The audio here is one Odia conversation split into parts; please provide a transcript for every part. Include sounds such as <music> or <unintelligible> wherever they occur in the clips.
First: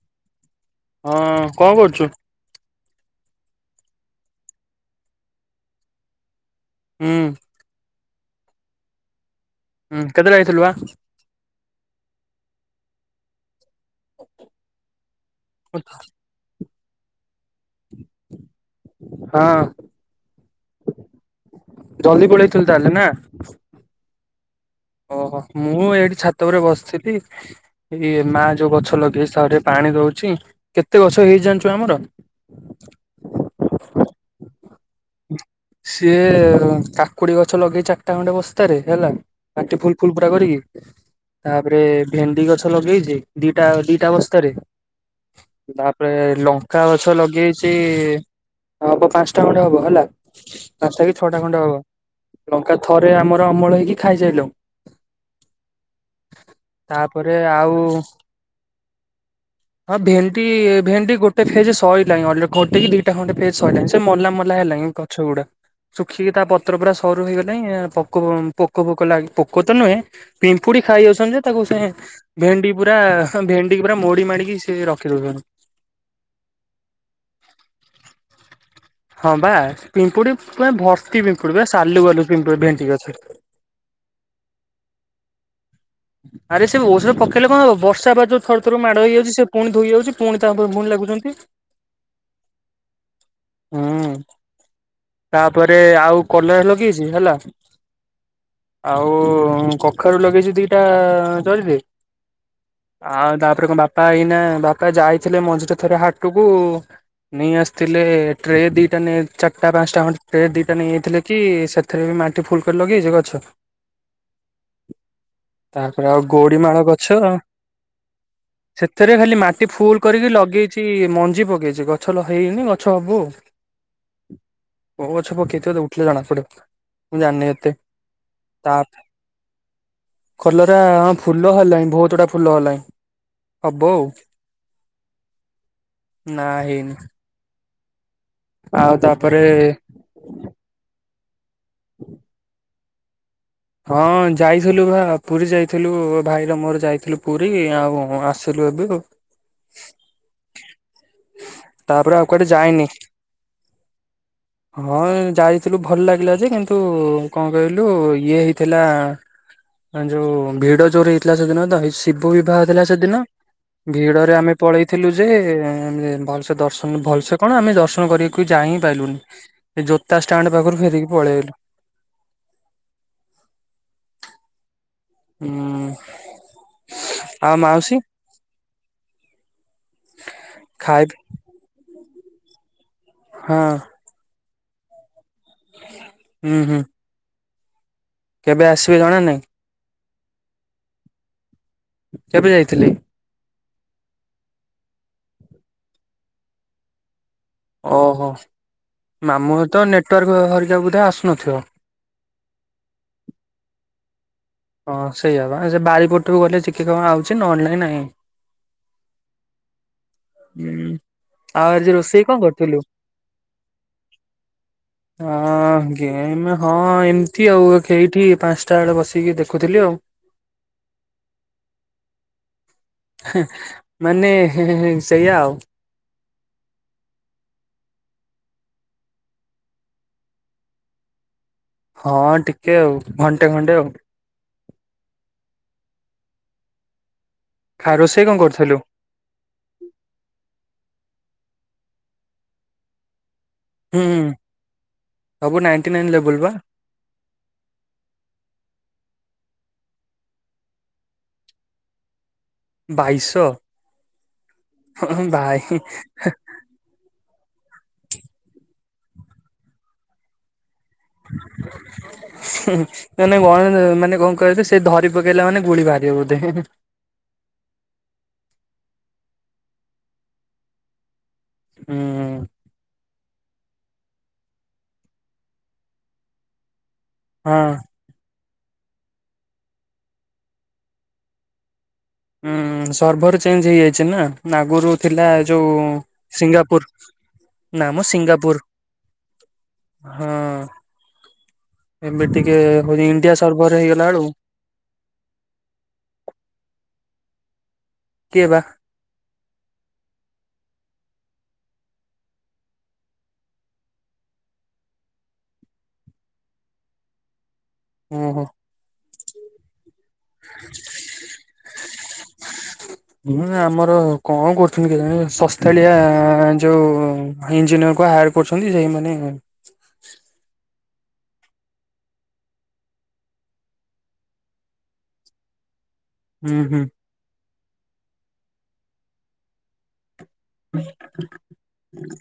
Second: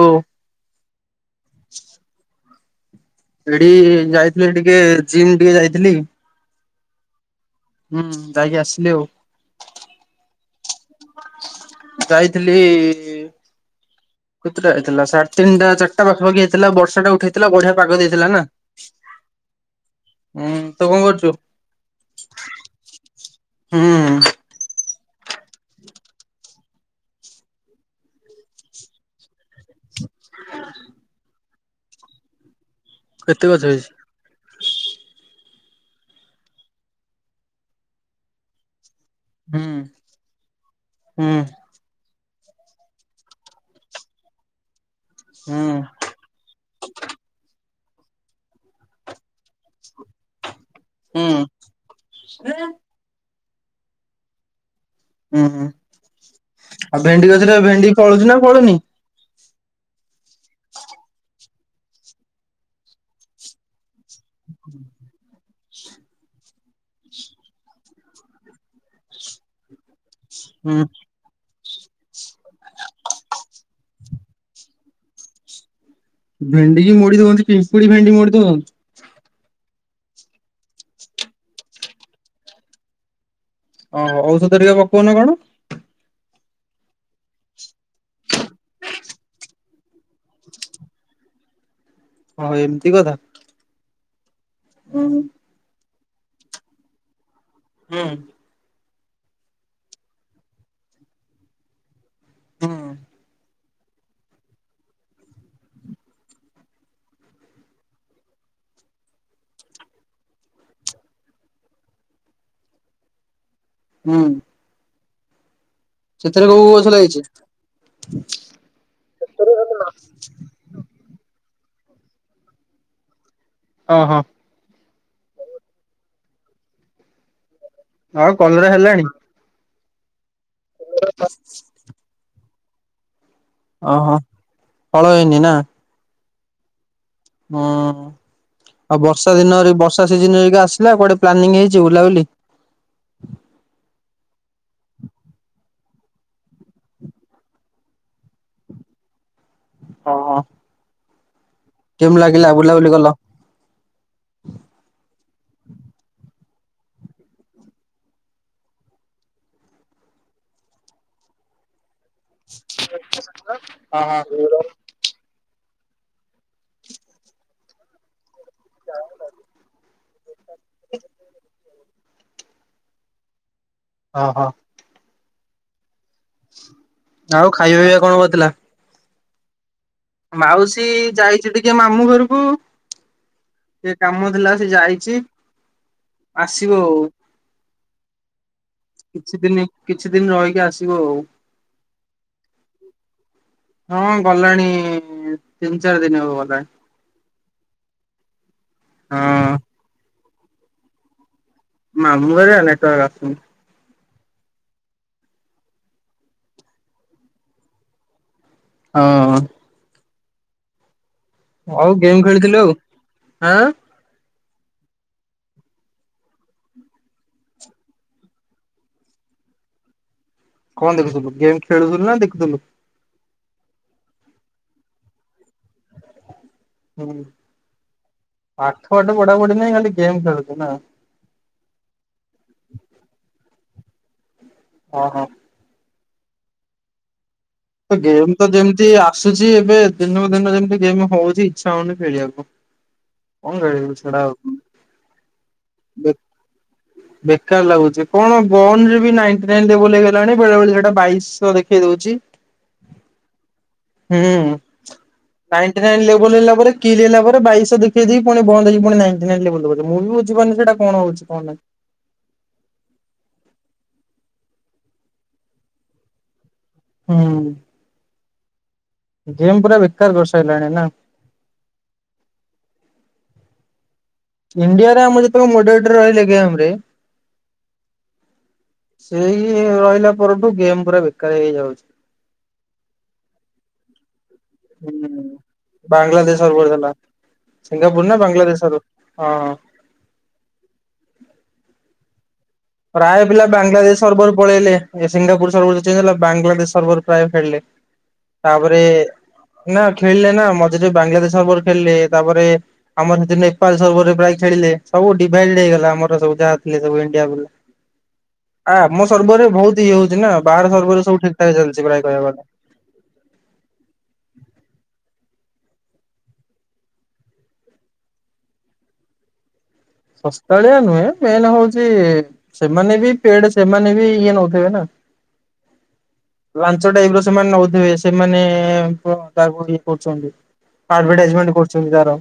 ଓ ଅ ହଁ କଣ କରୁଛୁ? ସେଠି ଯାଇଥିଲି ଟିକେ ଜିମ୍ ଟିକେ ଯାଇଥିଲି। ହୁଁ, ହୁଁ ଯାଇକି ଆସିଲି ଆଉ। ହୁଁ କେତେ ଯାଇଥିଲୁ ବା ଯାଇଥିଲି, ଇ କେତେଟା ହେଇଥିଲା ସାଢେ ତିନଟା ଚାରିଟା ପାଖାପାଖ ହେଇଥିଲା ବର୍ଷା ଟା ଉଠେଇ ଥିଲା ବଢିଆ ପାଗ ଦେଇଥିଲା ନା। ହଁ ହୁଁ ତୁ କଣ କରୁଛୁ? ଡାଲେ ନା ହୁଁ ଓହୋ, ମୁଁ ଏଇଠି ଛାତ ଉପରେ ବସିଥିଲି ଏଇ ମା ଯୋଉ ଗଛ ଲଗେଇଛି ତ ପାଣି ଦଉଛି। କେତେ ଗଛ ହେଇଛି ଜାଣିଚୁ ଆମର। କେତେ ଗଛ ହେଇଛି? ସିଏ କାକୁଡି ଗଛ ଲଗେଇଛି ଚାରିଟା ଖଣ୍ଡେ ବସ୍ତାରେ। ହେଲା ହୁଁ ପାଟି ଫୁଲ ଫୁଲ ପ କରିକି ହୁଁ ତାପରେ ଭେଣ୍ଡି ଗଛ ଲଗେଇଛି ଦିଟା ଦିଟା ବସ୍ତାରେ, ହୁଁ ତାପରେ ଲଙ୍କା ଗଛ ଲଗେଇଚି। ସେ ହବ ପାଞ୍ଚଟା ଖଣ୍ଡେ ହବ ହେଲା। ପାଞ୍ଚଟା କି ହୁଁ ଛଅଟା ଖଣ୍ଡା ହବ। ଲଙ୍କା ଥରେ ଆମର ଅମଳ ହେଇକି ଖାଇସାଇଲୁ। ହୁଁ -ହୁଁ ଆଉ ଭେଣ୍ଡି ତାପରେ ଗଛରେ ଆଉ ଭେଣ୍ଡି ଫଳୁଛି ନା ଫଳୁନି। ହଁ ଭେଣ୍ଡି ଭେଣ୍ଡି ଗୋଟେ ଫେଜ ସରିଲଣି ଅ ଘଟେ କି ଦିଟା ଖଣ୍ଡେ ଫେଜ ସରିଲଲାଣି ସେ ମଲା ମଲା ହେଲାଣିି ଗଛ ଗୁଡା। ଶୁଖିକି ତା ପତ୍ର ପୁରା ସରୁ ହେଇଗଲାଣି ପୋକ ଫୋକ ଲାଗି ପୋକ ତ ନୁହେଁ। ପିମ୍ପୁଡି ହୁଁ ଖାଇ ଯାଉଛନ୍ତି ଯେ ତାକୁ ସେ ଭେଣ୍ଡି ପୁରା ଭେଣ୍ଡି ପୁରା ମୋ ମୋଡି ମାଡ଼ିକି ସେ ରଖି ଦଉଛନ୍ତି। ଭେଣ୍ଡି କି ମଡି ଦଉନ୍ତି ପିମ୍ପୁଡି ଭେଣ୍ଡି ମଡିଦଉନ୍ତି। ହଁ ବା ପିମ୍ପୁଡି ପୁରା ଭର୍ତି ପିମ୍ପୁଡି ବା ସାଲୁ ବାଲୁ ପିମ୍ପୁଡି ଭେଣ୍ଡି ଗଛ। ଓ ହୋ, ଔଷଧ ଟିକେ ପକଉନ କଣ। ଆରେ ସେ ଔଷଧ ପକେଇଲେ କଣ ହେବ ବର୍ଷା ବା ଯୋଉ ଥ ଥର ମାଡ଼ ହେଇଯାଉଛି ସେ ପୁଣି ଧୋଇଇଯାଉଛି ପୁଣି ତାପରେ ପୁଣି ଲାଗୁଛନ୍ତି। ହଁ ଏମିତି କଥା। ହୁଁ। ହୁଁ ତାପରେ ଆଉ କଲରାଲଗେଇଛି ହେଲା। ହୁଁ। ଆଉ କଖାରୁ ଲଗେଇଛି ଦିଟା ଜରିରେ। ହୁଁ ଆଉ ତାପରେ କଣ ବାପା ଏଇନା ବାପା ଯାଇଥିଲେ ମଝିରେ ଥରେ ହାଟକୁ ନେଇ ଆସିଥିଲେ ଟ୍ରେ ଦିଟା ନ ଚାଟ ଟା ପାଞ୍ଚଟା ଖଣ୍ଟ ଦିଟା ଟ୍ରେ ନେଇଯଥିଲେ କି ସେଥିରେ ବି ଫୁଲ୍ କରି ଲଗେଇଛି ଗଛ। ହୁଁ। ତାପରେ ଆଉ ସେଥିରେ କୋଉ କୋଉ ଗୋଡିମାଳ ଗଛ। ଲାଗିଛି? ସେଥିରେ ଖାଲି ମାଟି ଫୁଲ୍ କରିକି ଲଗେଇଛି ମଞ୍ଜି ପକେଇ ଛି ଗଛ ଲ ହେଇନି ଗଛ ହବୁ ଆଉ। ଓଁ ହୋ। ଓଉ ଗଛ ପକେଇଥିଲା ଉଠିଲେ ଜଣା ପଡେ ମୁଁ ଜାଣିନି ଏତେ। ଆଉ କଲରା ତା ହେଲାଣି। କଲରା ହଁ ଫୁଲ ହେଲାଣି ବହୁତ ଗୁଡା ଫୁଲ ହେଲାଣି। ହବ ଆଉ ଓହୋ, ହଳ ହେଇ ନି ନା। ନା ହେଇନି। ହୁଁ, ଆଉ ବର୍ଷା ଦିନରେ ବର୍ଷା ସିଜନ ଆସିଲା କୁଆଡେ ପ୍ଲାନିଂ ହେଇ ଯ ଉଲାଉଲି। ହଁ, ଯାଇଥିଲୁ ଭ ପୁରୀ ଯାଇଥିଲୁ ଭାଇର ମୋର ଯାଇଥିଲୁ ପୁରୀ ଆଉ ଆସିଲୁ ଏବେ ଆଉ। ହଁ ହଁ। ତାପରେ ଆଉ କାଆଠେ ଯାଇନି କଲ? ହଁ ଏଁ। ଯାଇଥିଲୁ ଭଲ ଲାଗିଲା ଯେ, କିନ୍ତୁ କଣ କହିଲୁ ଇଏ ହେ ଥିଲା ଯୋଉ ଭିଡ ଯୋଉର ହେଇଥିଲା ସେଦିନ ତ। ଶିବ ବିବାହ ହେଇଥିଲା ସେଦିନ। ଭିଡରେ ହଁ ଆମେ ପଳେଇଥିଲୁ ଯେ ଆମେ ଭଲସେ ଦର୍ଶନ ଭଲସେ କଣ ଆମେ ଦର୍ଶନ କରିବାକୁ ଯାଇ ହିଁ ପାରଲୁନି ଯୋ ଷ୍ଟାଣ୍ଡ ପାଖରୁ ଫେରିକି ପଳେଇଲୁ। ହଁ ହଁ। ହୁଁ। ଆଉ ଖାଇବା ପିଇବା କଣ କରିଥିଲା। ମାଉସୀ ଖାଇ ଯାଇଛି ଟିକେ ମାମୁଁ ଘରକୁ, ହଁ ଟିକେ କାମ ଥିଲା। ସେ ଯାଇଛି ହୁଁ ଆସିବ ହୁଁ ଆଉ କେବେ ଆସିବେ ଜଣା କିଛି ନାଇଁ। ଦିନ କିଛି ଦିନ ରହିକି ଆସିବ ଆଉ କେବେ ଯାଇଥିଲି? ହଁ ଗଲାଣି ତିନି ଚାରି ଦିନ ହବ ଗଲାଣି। ଓହୋ ହଁ। ମାମୂଁ ଘରତ ନେଟୱାର୍କ ଘରିକା ବୁଧେ ଆସୁନଥିବ। ମାମୂଁ ହେଗା ନେଟୱାର୍କ ଆସୁନି। ହଁ ସେଇଆ ବା ସେ ବାରି ପଟକୁ ଗଲେ ଚିକେ ଟିକେ କଣ ଆଉଚି ନହେଲେ ନାଇଁ ନାହିଁ। ଓ ହ ହ <inaudible> ଆଉ ଗେମ୍ ଖେଳିଥିଲୁ ଆଉ ଆଁ ହଁ ଗେମ୍ ହଁ ଏମିତି ଆଉ କେଇଠି ପାଞ୍ଚଟା ବେଳେ ବସିକି ଦେଖ ଖୁଥିଲି ଆଉ କଣ ଦେଖୁଥିଲୁ ଗେମ୍ ଖେଳୁଥିଲୁ ନା ଦେଖୁଥିଲୁ। ମାନେ ସେଇଆା ଆଉ, ହୁଁ, ପାଠ ଫାଟ ପଢା ପଢି ନାହିଁ ଖାଲି ଗେମ୍ ଖେଳୁଚୁ ନା? ହଁ ଟିକେ ଆଉ ଘଣ୍ଟେ ଖଣ୍ଟେ ଆଉ ହଁ ହଁ, ଖା ତ ରୋଷେଇ କଣ ଗେମ୍ ତ କରୁଥିଲୁ? ଯେମିତି ଆସୁଛି ଏବେ ଦିନକୁ ଦିନ ଯେମତି ଗେମ୍ ହଉଛି ଇଚ୍ଛା ହଉନି ଖେଳିବାକୁ। କଣ ଖେଳିବୁ ହୁଁ ଛାଡ ହୁଁ ଆଉ ସବୁ ନାଇଟି ବେ ନାଇନ ଲେବୁଲ ବା ବେକାର ଲାଗୁଛି କଣ ବନରେ ବି ନାଇଟ ନାଇନ ଦେବ ବୋଲି ହେଇ ଗଲାଣି ବେଳେ ବେଳେ ସେଟା ବାଇଶହ ଦେଖେଇ ଦଉଛି ଚି ବାଇଶ ହୁଁ ନାଇଟି ନାଇନ ଲେବୁଲ ହେଲା ପରେ ଲିଲ ପରେ ବାଇଶହଖେଇ ଦେଇ ପଣି ବନ୍ଦ ହେଇଛି ପୁଣି ନାଇ ନାଇ ମୁଁ ବି ବଝିବନି ସେଟା ମାନେ ଗଣ ମାନେ କଣ କହିବ ସେ ଧରି ପକେଇଲା ମାନେ ଗୁଳି ବାହାରିବ ବୋଧେ ହି ହି ହୁଁ, ଗେମ୍ ପୁରା ବେକାର କରି ସାରିଲାଣି ନା? ହୁଁ ଉଁ ଇଣ୍ଡିଆରେ ଆମ ଯେତେକ ମୋଡରେଟର ରହିଲେ ଗେମରେ ହଁ, ସେଇ ରହିଲା ପରଠୁ ଗେମ୍ ପୁରା ବେକାର ହେଇଯାଉଚି। ହୁଁ ସର୍ଭର ଚେଞ୍ଜ ହେଇଯାଇଛି ନା ନାଗୁରୁ ହୁଁ ଥିଲା ଯୋଉ ବାଂଲାଦେଶ ସର୍ଭର ସିଙ୍ଗାପୁର ଥିଲା ନାମ ସିଙ୍ଗାପୁର ନା ବାଂଲାଦେଶ ସିଙ୍ଗାପୁର ସର୍ଭର ହଁ। ହଁ। ଏମେ ଟିକ। ପ୍ରାୟ ପିଲା ବାଂଲାଦେଶ ସର୍ବରୁ ପଳେଇଲେ ସିଙ୍ଗାପୁର ସର୍ବ ଚଞ୍ଜ ହେଲା ବାଂଲାଦେଶ ସର୍ବର ପ୍ରାୟ ଖେଳିଲ କିଏ ବା ତାପରେ ନା ଖେଳିଲେ ନା ମତେ ସେଠି ବାଂଲାଦେଶ ସର୍ବର ଖେଳିଲେ ତାପରେ ଆମର ସେଠ ନେପାଳ ସର୍ବରେ ପ୍ରାୟ ଖେଳିଲେ ସବୁ ଡିଭାଇଡ ଆମର ସବୁ ଯାହା ଥିଲେ ସୁ ଇଣ୍ଡିଆ ବଲା। ଓ ହୋ। ସର୍ବରେ ବହୁତ ଇଏ ହଉଛି ନା ବାହାର ସର୍ବରେ ସବୁ ଠିକଠାକ ଚାଲିଛି ପ୍ରାୟ କହିବା ଗଲେ। ହୁଁ ଆମର କଣ କରୁଛନ୍ତି କେଜାଣି ସସ୍ ସ୍ଥଳିଆ ଯୋଉ ଇଞ୍ଜିନିୟର କ ହାୟାର କରୁଛନ୍ତି ସେଇମାନେ ଶସ୍ତାଳିଆ ନୁହେଁ ମେନ୍ ହଉଛି ସେମାନେ ବି ପେଡ ସେମାନେ ବି ଇଏ ନଉଥିବେ ନା। ହୁଁ ହୁଁ ଲାଞ୍ଚ ଟାଇପ ର ସେମାନେ ନଉଥିବେ ସେମାନେ ତାକୁ ଇଏ କରୁଛନ୍ତି। ଆଡଭର୍ଟାଇଜମେଣ୍ଟ କରୁଛନ୍ତି ତାର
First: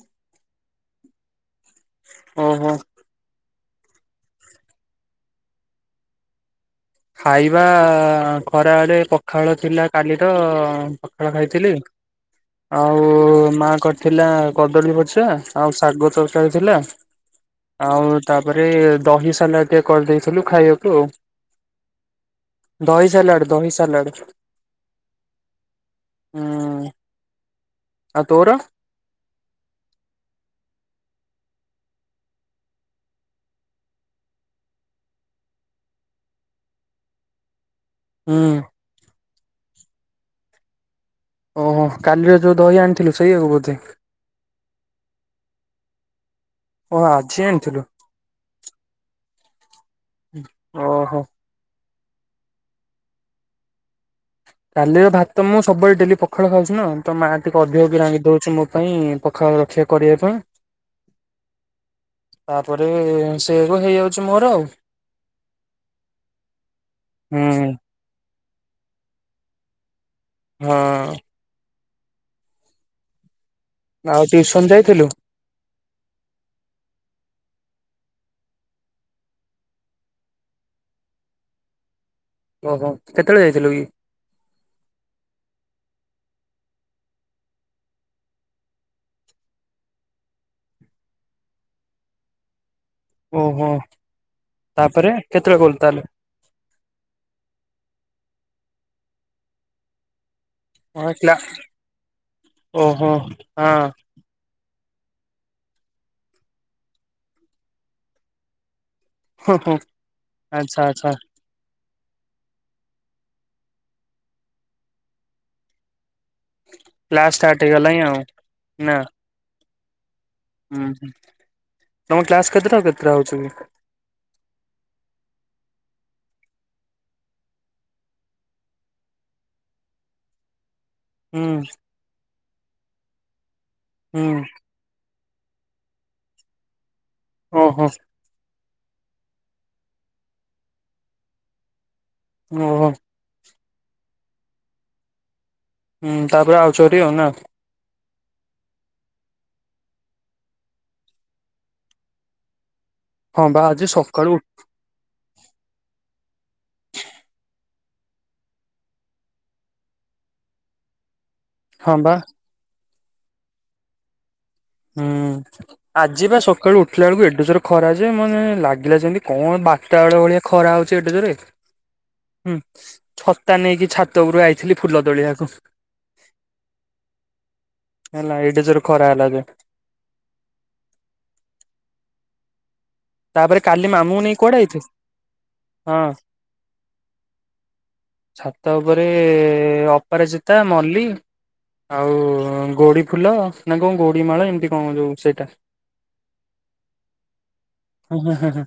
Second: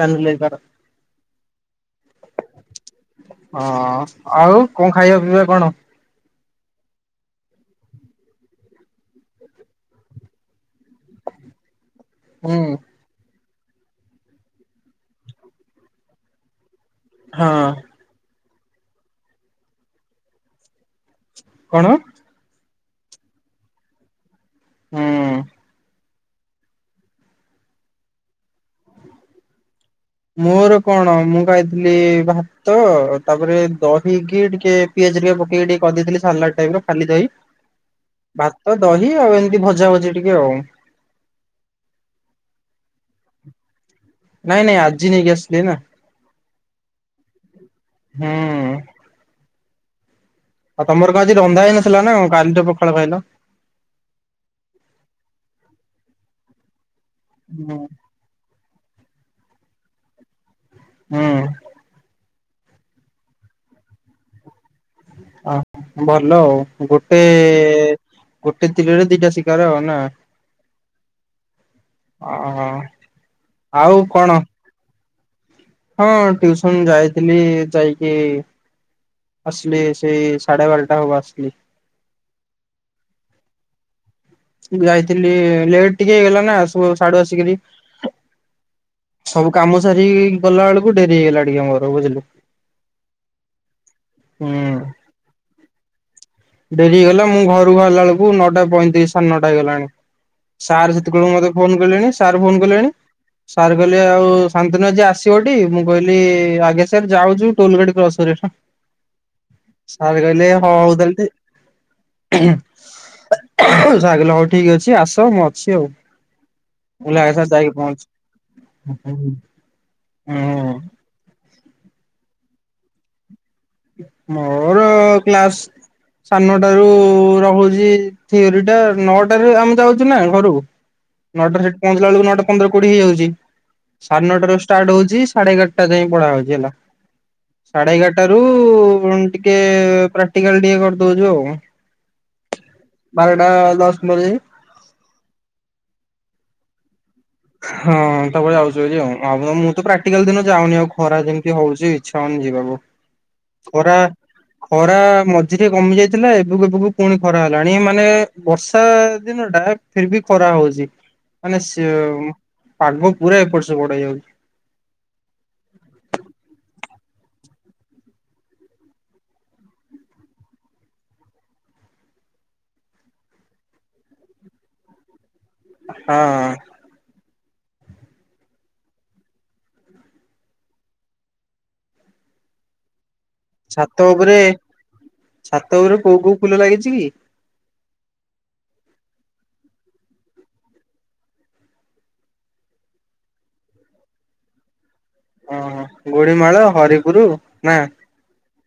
ପାନୁ ଲେଙ୍କା ର। ଓ ହୋ। ହଁ ଆଉ କଣ ଖାଇବା ପିଇବା କଣ? ଖାଇବା ଖରା ବଳେ ପଖାଳ ଥିଲା କାଲିର ପଖାଳ ଖାଇଥିଲି। ହୁଁ ଆଉ ମା କରିଥିଲା କଦଳୀ ପଛା ଆଉ ଶାଗ ତରକାରୀ ଥିଲା। ହଁ। ଆଉ ତାପରେ ଦହି ସଲା ଟିକେ କରିଦେଇଥିଲୁ ଖାଇବାକୁ ଆଉ। କଣ? ଦହି ସଲାଡ଼ ଦହି ସଲାଡ଼। ହୁଁ। ହଁ, ଆଉ ତୋର? ମୋର କଣ ମୁଁ ଖାଇଥିଲି ଭାତ ତାପରେ ଦହିକି ଟିକେ ପିଆ ପକି ଟିକେ କରେଦେଥିଲି ସାଲଟ୍ ଟାଇପ ର ଖାଲି ଦହି। ହୁଁ ଭାତ ଦହି ଆଉ ଏମିତି ଭଜା ଭଜି ଟିକେ ଆଉ। ଓହୋ କାଲିରେ ଯୋଉ ଦହି ଆଣିଥିଲୁ ସେଇଆକୁ ବୋଧେ। ନାଇଁ ନାଇଁ ଆଜି ନେଇ ଆସିଲି ନା। ଓ ଆଜି ଆଣିଥିଲୁ। ହୁଁ। ଆଉ ତମର ଓହୋ। ଗାଁ ଯ ରନ୍ଧା ହେଇନଥିଲା ନା କାଲିରେ ପଖାଳ ଖାଇଲ? କାଲିର ଭାତ ମୁଁ ସବୁବେଳେ ଡେଲି ପଖାଳ ଖାଉଛି ନା ତ ମାଆ ଟିକେ ହୁଁ ଅଧିକକ ରାନ୍ଧି ଦଉଛି ମୁଁ ପାଇଁ ପଖାଳ ରକ୍ଷା କରିବା ପାଇଁ। ହୁଁ। ତାପରେ ସେ କ ହେଇଯାଉଛି ମୋର ଆଉ। ଓ ଭଲ ଆଉ ଗୋଟେ ହୁଁ ଗୋଟେ ତିରରେ ଦିଟା ଶିକାର ଆଉ ନା। ହଁ। ଓ ହୋ। ଆଉ ଟିଉସନ ଯାଇଥିଲୁ? ହଁ ଟିୟୁସନ ଯାଇଥିଲି ଯାଇକି ଆସଲି ସେଇ ସା଼ଢେ ବାରଟା ହବ ଆସିଲି। ଓହୋ କେତେବେଳେ ଯାଇଥିଲୁ କି? ଯାଇଥିଲି ଲେଟ ଟିକେ ହେଇଗଲା ନା ସବୁ ଶାଢୁ ଆସିକରି ସବୁ କାମ ସାରିକି ଗଲା ବେଳକୁ ଡେରି ହେଇଗଲା ଟିକେ ଆମର ବୁଝିଲୁ। ଓହୋ ହୁଁ ତାପରେ କେତେବେଳେ ଗଲୁ ତାହେଲେ? ଡେରି ହେଇଗଲା ମୁଁ ଘରୁକୁ ହେରିଲା ବେଳକୁ ନଅଟା ପଇଁତିରିଶ ସାଢ଼େ ନଅଟା ହେଇଗଲାଣି। ସାର୍ ଓହୋ ହଁ ସେତକଳ କ୍ଲା ମତେ ଫୋନ କଲେଣି ସାର୍ ଫୋନ କଲେଣି ଓହୋ ସାର୍ ହଁ କହିଲେ ଆଉ ସା ଦିନ ଆଜି ଆସିବ ଟି ମୁଁ କହିଲି ଆଜ୍ଞା ସାର୍ ଯାଉଛୁ ଟୋଲ ଗାଡି କ୍ରସ କର ହଁ ସାର କଲେ ହ ଆଚ୍ଛା ଆଚ୍ଛା ହଉଦଲନ୍ତି। <unintelligible> ଯାଗିଲ ହଉ ଠିକ ଅଛି ଆସ ମୁଁ ଅଛି ଆଉ। ମୁଁ କହିଲି କ୍ଲାସ ଆଗରେ ଥା ମୁ ଷ୍ଟାର୍ଟ ଯାଇକି ହେଇଗଲାଣି ଆଉ ନା ପହଞ୍ଚୁଛି। ହୁଁ ହୁଁ ତମ କ୍ଲାସ କେତେଟାଉ କେତେଟା ହଉଛି? ମୋର କ୍ଲାସ୍ ସାଢ଼ନଟାରୁ ରହୁଛି ଥିଓରିଟା ନଅଟାରୁ ଆମେ ଯାଉଛୁ ନା ଘରୁ ହୁଁ ନଅଟାରେ ସେଠି ପହଞ୍ଚିଲା ବେଳକୁ ନଅଟା ପନ୍ଦର କୋଡିଏ ହେଇଯାଉଛି। ସାଢେ ହୁଁ ନଅଟାରେ ଷ୍ଟାର୍ଟ ହଉଛି ସାଢେଏଗାରଟା ଯାଏ ପଢା ହଉଛି ହେଲା ଓହୋ ସାଢେ ଏଗାରଟା ଟିକେ ପ୍ରାକ୍ଟିକାଲ ଟିକେ କରିଦଉଛୁ ଆଉ ଓହୋ ବାରଟା ଦଶ ମାର ହୁଁ ତାପରେ ଆଉଚ ହାରି ନା? ହଁ ତାପରେ ଯାଉଛୁ ହାରି ଆଉ ମୁଁ ତ ପ୍ରାକ୍ଟିକାଲ ଦିନ ଯାଉନି ଆଉ ଖରା ଯେମିତି ହଉଛି ଇଚ୍ଛା ହଉନି ବ ହଁ ବା ଆଜି ଖରା ସକାଳୁ ଖରା ମଝିରେ କମି ଯାଇ ଥିଲା ଏବେକୁ ଏବେକୁ ପୁଣି ଖରା ହେଲାଣି ମାନେ ବର୍ଷା ଦିନ ଟା ଫିର ବି ଖରା ହଉଛି। ମାନେ ସେ ହଁ ବା ପାଗ ପୁରା ଏପଟ୍ ସେପଟ୍ ହେଇଯାଉଛି। ହୁଁ ଆଜି ବା ସକାଳୁ ଉଠୁ ଦେଖିଲା ବେଳକୁ ଏଡେ ଯୋର ଖରା ଯେ ମାନେ ଲାଗିଲା ଯେମିତି କଣ ବାରଟା ବେଳ ଭଳିଆ ଖରା ହଉଛି ଏଡେ ଯୋରେ ହୁଁ ଛତା ନେଇକି ଛାତ ଉପରୁ ଆଇଥିଲି ଫୁଲ ତୋଳିବାକୁ। ହଁ। ହେଲା ଏଡେଯୋର୍ ଖରା ହେଲା ଯେ ତାପରେ କାଲି ଛାତ ମାମୁଁଙ୍କୁ ନେଇ ଉପରେ କୁଆଡେ ଆଇଥିଲୁ? ଛାତ ଉପରେ ହଁ କୋଉ କୋଉ ଫୁଲ ଲାଗିଛି କି? ଛାତ ଉପରେ ଅପରାଜିତା ମଲ୍ଳି ଆଉ ଗୋଡି ଫୁଲ ନା କଣ ଗୋଡି ମାଳ ଏମିତି କଣ ଯୋଉ ସେଇଟା ଓହୋ ଗୋଡିମାଳ ହରିପୁର ନା ହ ହଁ ହ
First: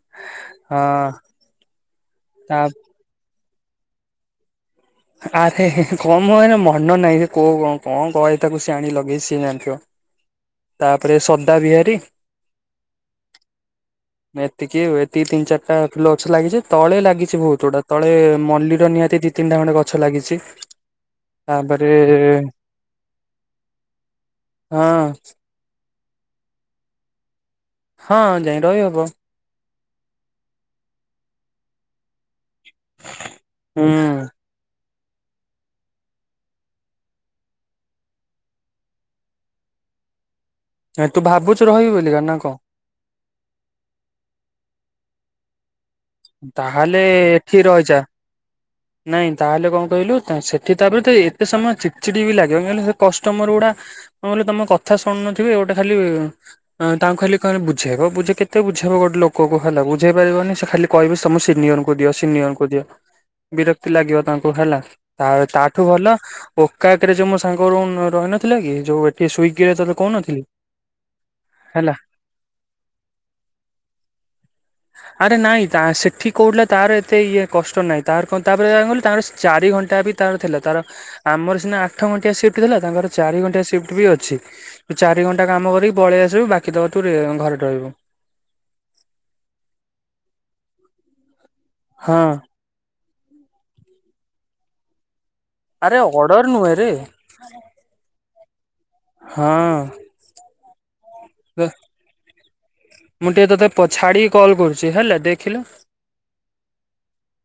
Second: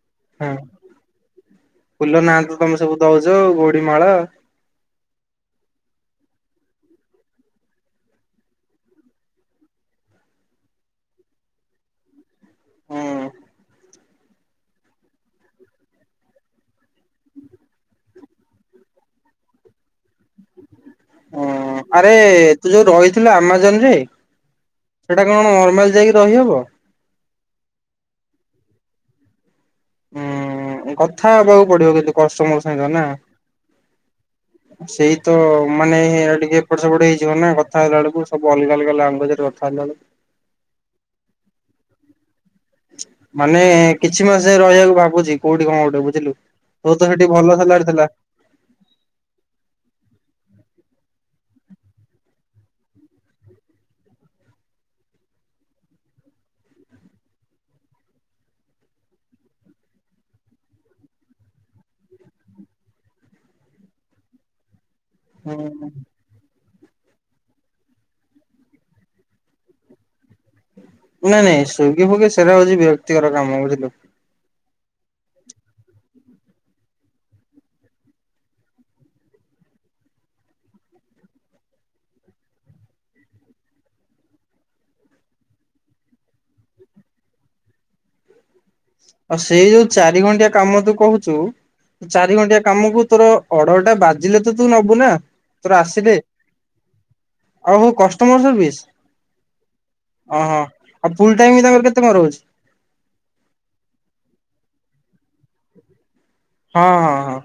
ହଁ। ଫୁଲ ନାଁ ତ ତା ତମେ ସବୁ ଦଉଛ ଗୋଡି ମାଳ ଆରେ କ ମନ ନାହିଁ କୋଉ କଣ କଣ କହ ଏ ତାକୁ ସିଏ ଆଣି ଲଗେଇ ସିଏ ଜଣିଥିବ। ତାପରେ ସଦା ବିହାରୀ ହଁ। ଏତିକି ଏତିକି ତିନି ଚାରିଟା ଫୁଲ ଅଛି ଲାଗିଛି ତଳେ ଲାଗିଛି ବହୁତ ଗୁଡା ତଳେ ମଲ୍ଲିର ନିହାତି ଦି ତିନିଟା ଖଣ୍ଡେ ଗଛ ଲାଗିଛି। ଓ ତାପରେ ଆରେ ତୁ ଯୋଉ ରହିଥିଲୁ ଆମାଜନ ରେ ହଁ ସେଟା କଣ ନର୍ମାଲ ଯାଇକି ରହିହବ? ହଁ ଯାଇ ରହିହବ। ହଁ କଥା ହବାକୁ ପଡିବ କିନ୍ତୁ କଷ୍ଟମର ସାଙ୍ଗ ନା? ସେଇ ତ ମାନେଇ ଟିକେ ଏପଟ ସେପଟେ ହେଇଯିବ ନା କଥା ହେଲା ବେଳକୁ ସବୁ ଅଲଗା ଅଲଗା ଲାଙ୍ଗୁଏଜ ରେ କଥା ହେଲା ବେଳକୁ <unintelligible> ନାଇ ତୁ ଭାବୁଛୁ ରହିବୁ ବୋଲିକା ନା କଣ? ମାନେ କିଛି ମାସ ରହିବାକୁ ଭାବୁଛି କୋଉଠି କଣ ଗୋଟେ ବୁ ତାହେଲେ ଏଠି ରହିଛ ନାଇଁ ତାହେଲେ କଣ କହିଲୁ ସେ ଠିକ ତାପରେ ତ ଏତେ ସମୟ ଚିଡଚିଡି ବି ଲାଗିବ କିଲ ସେ କଷ୍ଟମର ଗୁଡା କ ତମ କଥା ଶୁଣୁନଥିବେ। ଗୋଟେ ଖାଲି ତାଙ୍କୁ ଖାଲି କେ ବୁଝେଇବ ବୁଝ କେତେ ବୁଝେଇବ ଗୋଟେ ଲୋକକୁ ହେଲା ବୁଝେଇ ପାରିବନି ସେ ଖାଲି କହିବି ତମ ସିନିୟରଙ୍କୁ ଦିଅ ସିନିଅରଙ୍କୁ ଦିଅ ବିରକ୍ତି ଲାଗିବ ତାଙ୍କୁ ହେଲା ତା ତାଠୁ ଭଲ ଓ କାକରେ ଯଉ ମୋ ସାଙ୍ଗରୁ ରହିନଥିଲା କି ଯୋଉ ଏଠି ସ୍ଵିଗି ରେ ତତେ କହୁନଥିଲି। ନାଇଁ ନାଇଁ ହେଲା ସ୍ଵିଗୀ ଫୋଗେ ସେଗୁରା ହଉଛି ବିରକ୍ତିକର କାମ ବୁଝିଲୁ। ଆରେ ନାଇଁ ତା ସେଠି କହୁଥିଲା ତାର ଏତେ ଇଏ କଷ୍ଟ ନାହିଁ ତାର କ ତାପରେ କ କହିଲ ତାଙ୍କର ଚାରି ଘଣ୍ଟା ବି ତାର ଥିଲା। ଆମର ସିନା ଆଠ ଘଣ୍ଟିଆ ସିଫ୍ଟ ଥିଲା ତାଙ୍କର ଚାରି ଘଣ୍ଟିଆ ସିଫ୍ଟ ବି ଅଛି ଚାରି ଘଣ୍ଟା କରିକି ପଳେଇ ଆସିବୁ ବାକି ତକ ତୁ ଘରେ ରହିବୁ। ଆଉ ସେଇ ଯୋଉ ଚାରି ଘଣ୍ଟିଆ କାମ ତୁ କହୁଛୁ ହଁ। ଚାରି ଘଣ୍ଟିଆ କାମକୁ <unintelligible> ତୋର ଆରେ ଆସିଲେ ଅର୍ଡର ନୁହେଁରେ। ହଁ। ହ ହଁ ଆଉ ଫୁଲ ଟାଇମ ବି ତାଙ୍କର କେତେ ମର ହହୁଛି ପଛାଡ଼ି କଲ୍ କରୁଛି ହେଲା ଦେଖିଲ? ହଁ ହଁ ହଁ।